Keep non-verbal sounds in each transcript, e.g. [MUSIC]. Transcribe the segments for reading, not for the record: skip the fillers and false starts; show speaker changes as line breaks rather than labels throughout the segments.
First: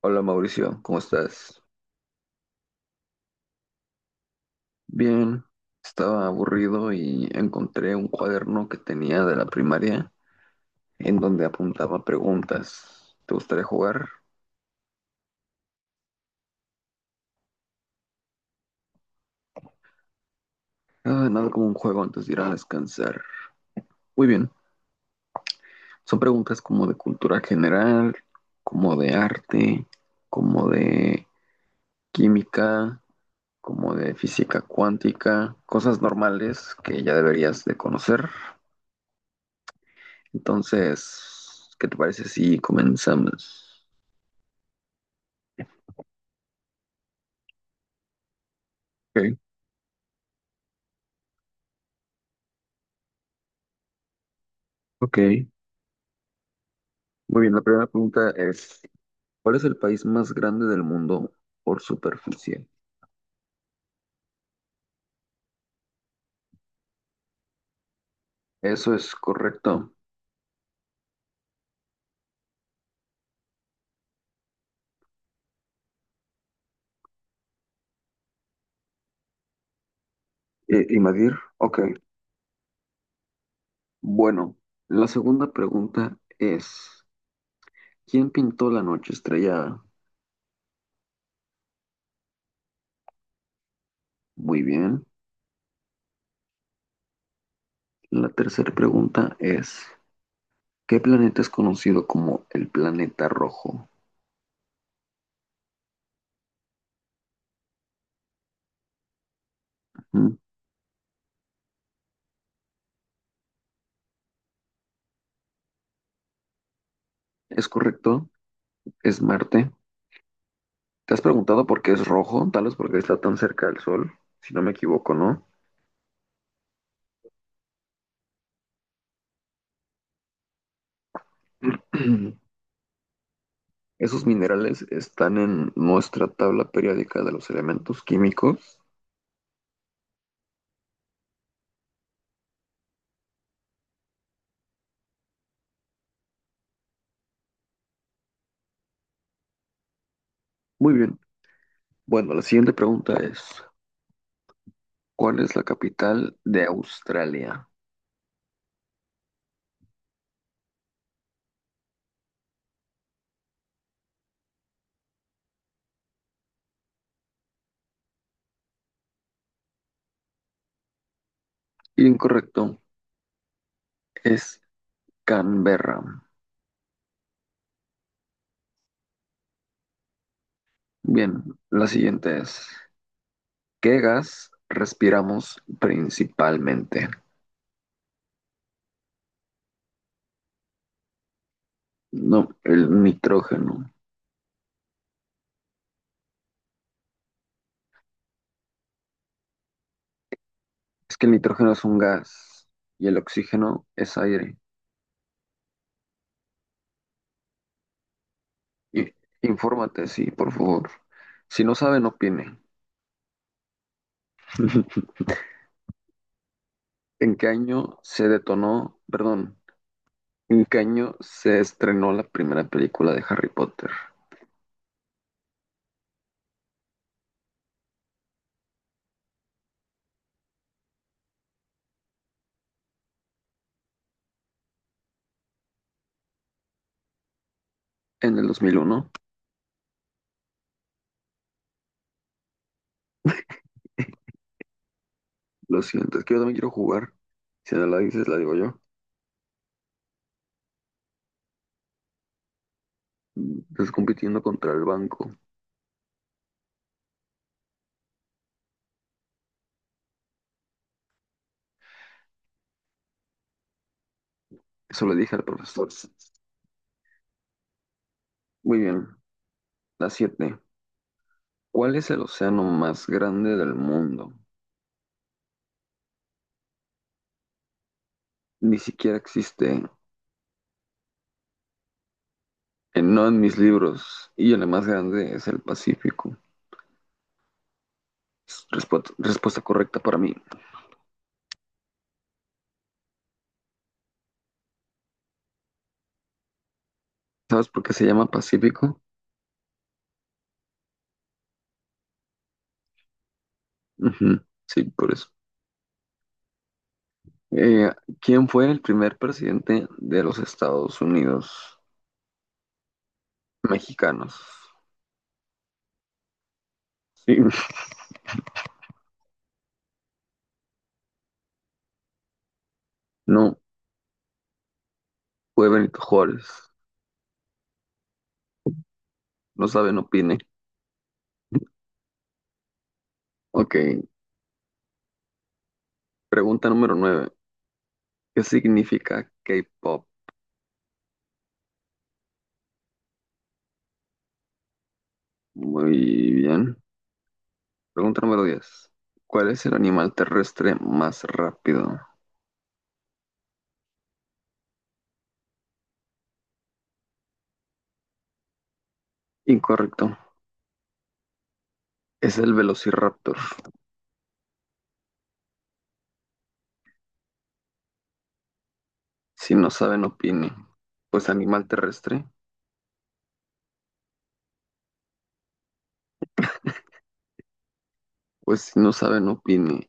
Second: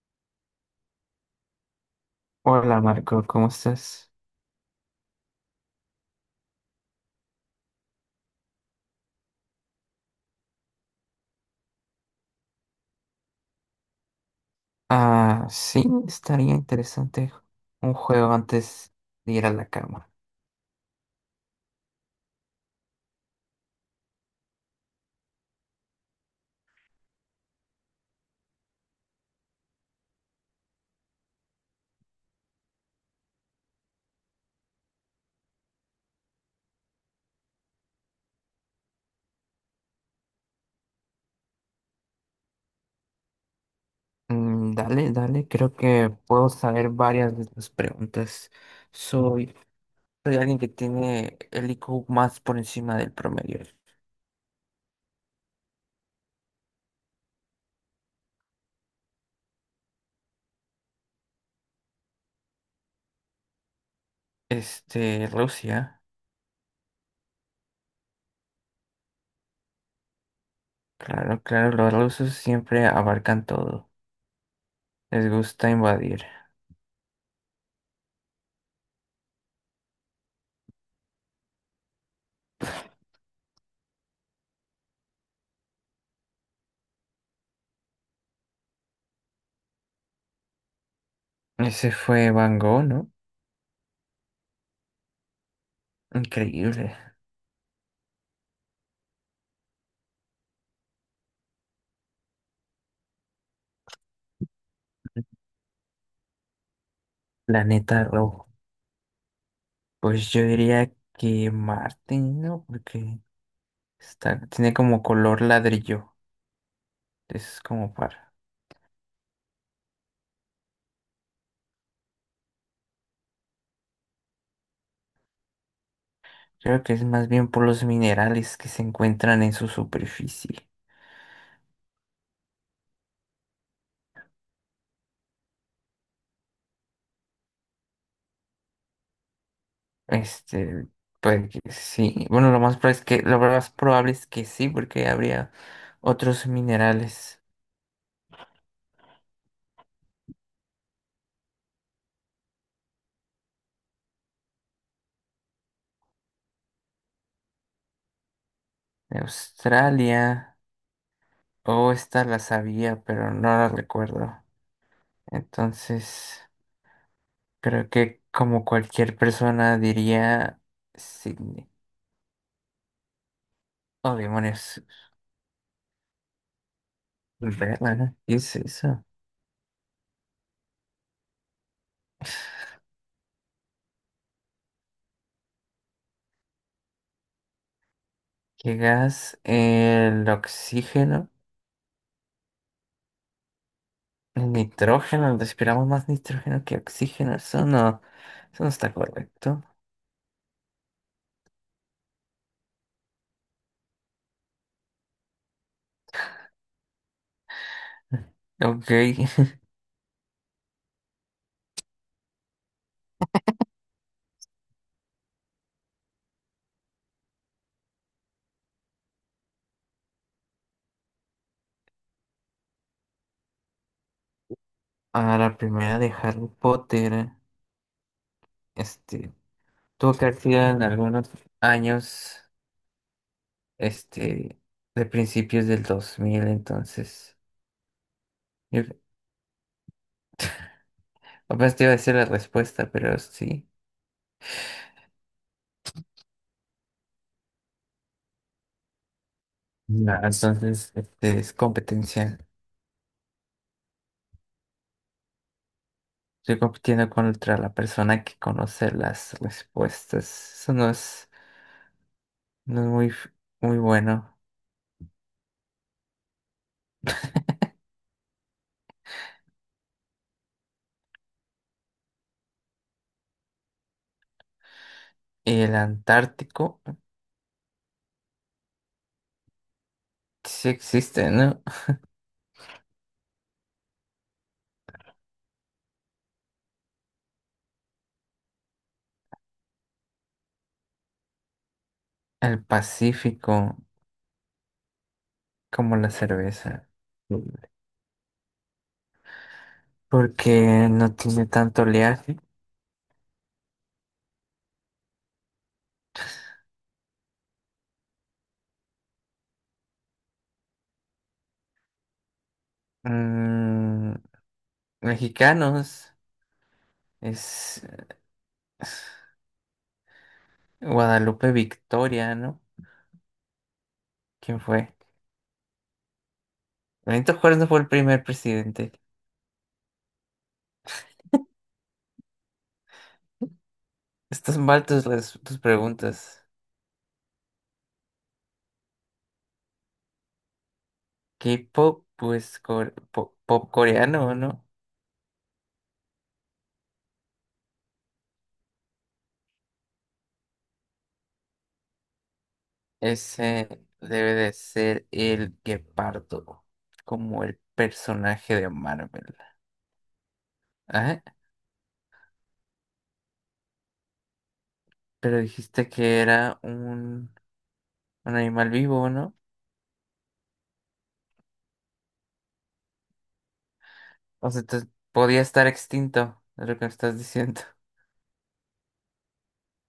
Hola Mauricio, ¿cómo estás?
Hola Marco, ¿cómo estás?
Bien, estaba aburrido y encontré un cuaderno que tenía de la primaria en donde apuntaba preguntas. ¿Te gustaría jugar?
Ah, sí, estaría interesante un juego antes de ir a la cama.
Ah, nada como un juego antes de ir a descansar. Muy bien, son preguntas como de cultura general, como de arte, como de química, como de física cuántica, cosas normales que ya deberías de conocer. Entonces, ¿qué te parece si comenzamos?
Dale, dale, creo que puedo saber varias de tus preguntas.
Ok.
Soy, soy alguien que tiene el IQ más por encima del promedio.
Ok, muy bien. La primera pregunta es, ¿cuál es el país más grande del mundo por superficie?
Rusia,
Eso es correcto.
claro, claro, los rusos siempre abarcan todo. Les gusta invadir.
¿Y Madir? Ok, bueno. La segunda pregunta es, ¿quién pintó la noche estrellada?
Ese fue Van Gogh, ¿no?
Muy bien.
Increíble.
La tercera pregunta es, ¿qué planeta es conocido como el planeta rojo?
Planeta rojo. Pues
Ujú.
yo diría que Marte, ¿no? Porque tiene como color ladrillo. Es
¿Es
como
correcto?
para.
¿Es Marte? ¿Te has preguntado por qué es rojo? Tal vez porque está tan cerca del Sol, si no me equivoco, ¿no?
Creo que es más bien por los minerales que se encuentran en su superficie.
[CLEARS THROAT] Esos minerales están en nuestra tabla periódica de los elementos químicos.
Este, pues que sí. Bueno, lo más probable es que sí, porque habría otros minerales
Muy bien. Bueno, la siguiente pregunta es, ¿cuál es la capital de Australia?
de Australia. O esta la sabía, pero no la recuerdo. Entonces, creo que como cualquier persona diría Sydney.
Incorrecto,
Oh,
es
demonios.
Canberra.
Verga, ¿no? ¿Qué es eso?
Bien, la siguiente es, ¿qué gas respiramos principalmente?
¿Qué gas? El oxígeno.
No, el nitrógeno.
El nitrógeno. Respiramos más nitrógeno que oxígeno. Eso no. Eso no está correcto.
Es que el nitrógeno es un gas y el oxígeno es aire.
Ok.
I-
[LAUGHS]
Infórmate, sí, por favor. Si no sabe, no opine. [LAUGHS] ¿En qué año se detonó, perdón, en qué año se estrenó la primera película de Harry Potter?
A la primera de Harry Potter. Este. Tuvo que haber en algunos años. Este. De principios del 2000. Entonces,
En el dos mil
yo
uno.
apenas te iba a decir la respuesta, pero sí.
Lo siento, es que yo también quiero jugar. Si no la dices, la digo yo.
Ya, entonces, este es competencia.
Estás compitiendo contra el banco.
Estoy compitiendo contra la persona que conoce las respuestas. Eso no es muy bueno.
Eso le dije al profesor. Muy bien. La 7. ¿Cuál es el océano más grande del mundo?
Y el Antártico
Ni siquiera existe.
sí existe, ¿no?
No en mis libros. Y el más grande es el Pacífico. Respuesta correcta para mí.
El Pacífico, como la cerveza.
¿Sabes por qué se llama Pacífico?
Porque no tiene tanto oleaje.
Ujú, sí, por eso. Eh, ¿Quién fue el primer presidente de los Estados Unidos
Mm,
mexicanos?
Mexicanos
Sí,
es
[LAUGHS]
Guadalupe Victoria, ¿no?
no,
¿Quién fue?
fue Benito Juárez.
Benito Juárez no fue el primer presidente.
No sabe, no opine. Ok,
Estas mal tus, tus preguntas.
pregunta número nueve. ¿Qué significa K-pop?
K-pop, pues pop, coreano, ¿no?
Muy bien. Pregunta número 10. ¿Cuál es el animal terrestre más rápido?
Ese debe de ser el guepardo, como el personaje de Marvel.
Incorrecto.
Ajá,
Es el Velociraptor.
pero dijiste que era un animal vivo, ¿no?
Si no saben, opine. Pues animal terrestre.
O sea, entonces podía estar extinto, es lo que me estás diciendo. [LAUGHS]
Pues si no saben, opine.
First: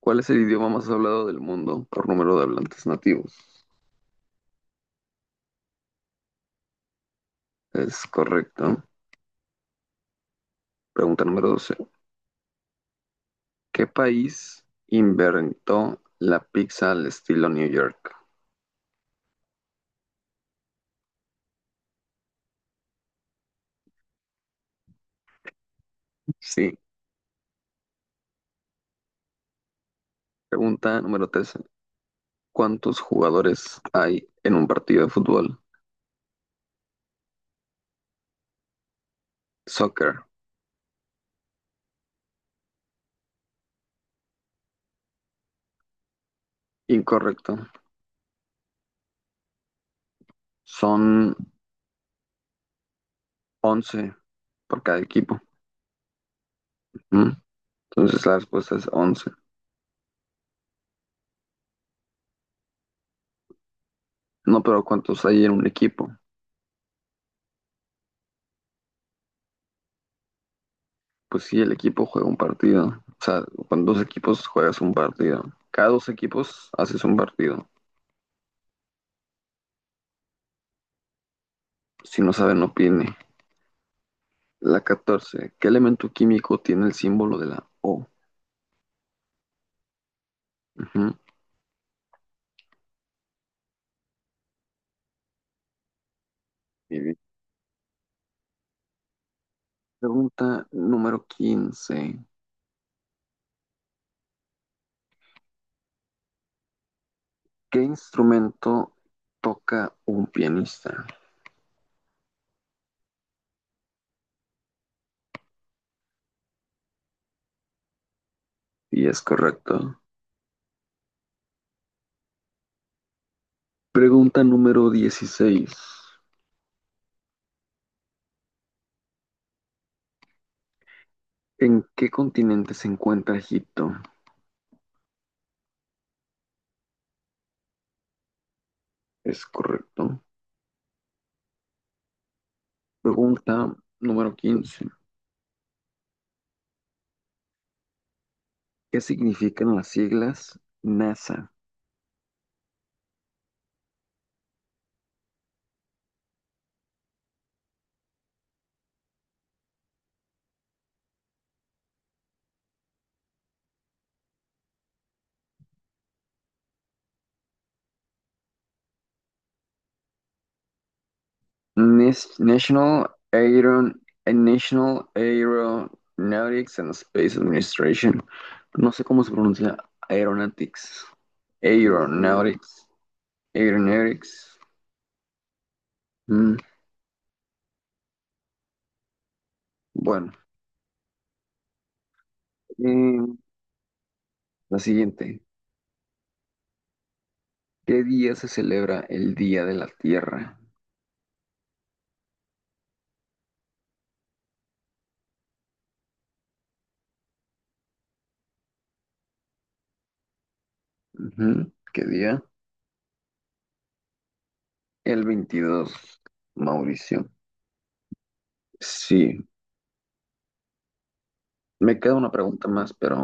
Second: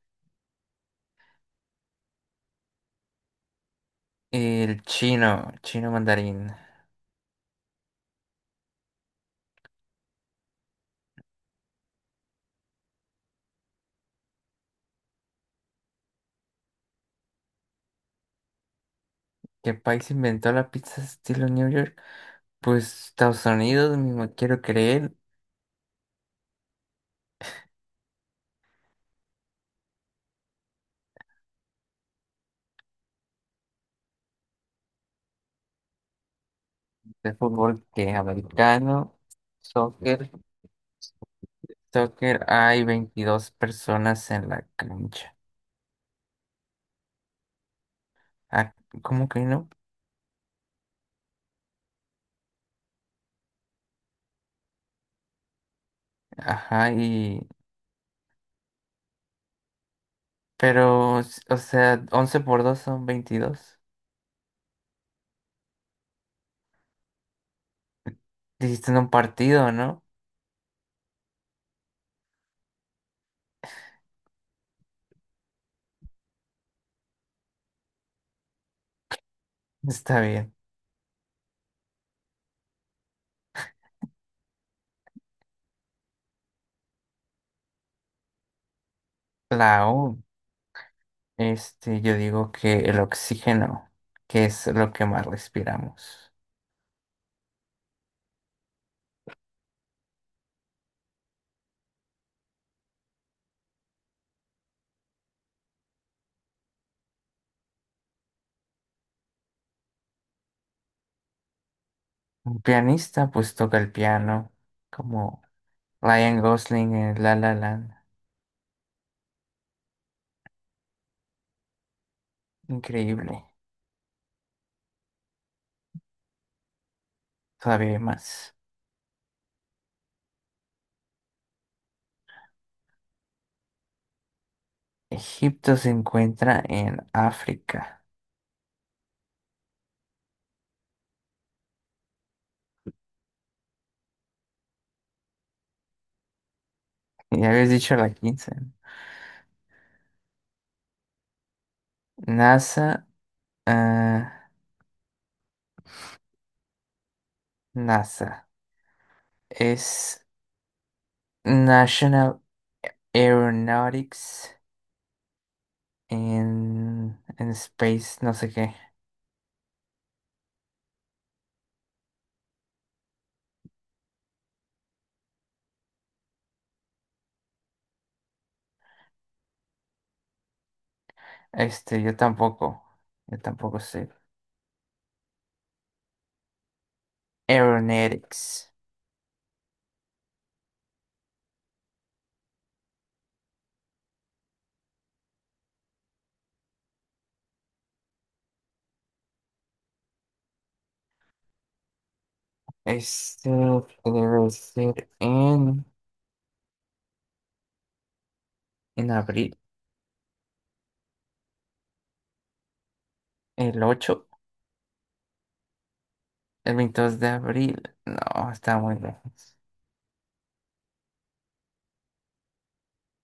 ¿Cuál es el idioma más hablado del mundo por número de hablantes nativos?
El chino, chino mandarín.
Es correcto. Pregunta número 12. ¿Qué país inventó la pizza al estilo New York?
¿Qué país inventó la pizza estilo New York? Pues Estados Unidos, mismo quiero creer.
Sí. Pregunta número 13. ¿Cuántos jugadores hay en un partido de fútbol?
De fútbol que americano,
Soccer.
soccer. Soccer hay 22 personas en la cancha.
Incorrecto.
Ah, ¿cómo que no?
Son once por cada equipo.
Ajá,
¿Mm?
y...
Entonces la respuesta es 11.
Pero, o sea, 11 por 2 son 22.
No, pero ¿cuántos hay en un equipo?
Dijiste en un partido, ¿no?
Pues sí, el equipo juega un partido. O sea, con dos equipos juegas un partido. Cada dos equipos haces un partido.
Está bien.
Si no saben, opine. La 14. ¿Qué elemento químico tiene el símbolo de la O?
La O,
Ujú.
este, yo digo que el oxígeno, que es lo que más respiramos.
Muy bien. Pregunta número quince. ¿Qué instrumento toca un pianista?
Un pianista, pues toca el piano, como Ryan Gosling en La La Land.
Y es correcto.
Increíble.
Pregunta número dieciséis.
Todavía hay más.
¿En qué continente se encuentra Egipto?
Egipto se encuentra en África.
Es correcto. Pregunta número 15.
Ya habías dicho la quince.
¿Qué significan las siglas NASA?
NASA, ah, NASA. Es National Aeronautics en Space, no sé qué.
Nas- National Aeron National Aeronautics and Space Administration. No sé cómo se pronuncia Aeronautics.
Este, yo tampoco.
Aeronautics.
Yo tampoco sé.
Aeronautics. Mm,
Aeronautics.
Bueno, eh, la siguiente. ¿Qué día se celebra el Día de la Tierra?
Este debe ser en abril.
Ujú, ¿qué día?
El 8,
El 22.
el veintidós de
Mauricio.
abril. No, está muy
Sí,
lejos.
me queda una pregunta más, pero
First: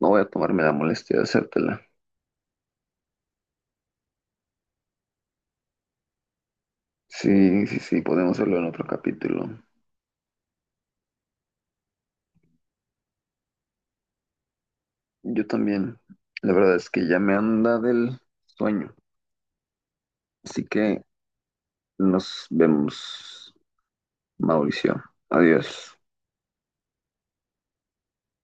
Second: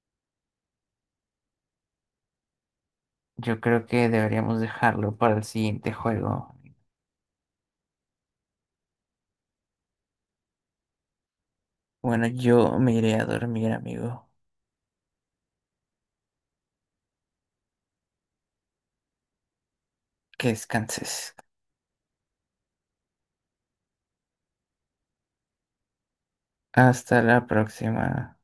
no voy a tomarme la molestia de hacértela.
Yo creo que deberíamos dejarlo para el siguiente juego.
Sí, sí, sí, podemos hacerlo en otro capítulo.
Bueno, yo me iré a dormir, amigo.
Yo también. La verdad es que ya me anda del sueño.
Que
Así que
descanses.
nos vemos, Mauricio. Adiós.
Hasta la próxima.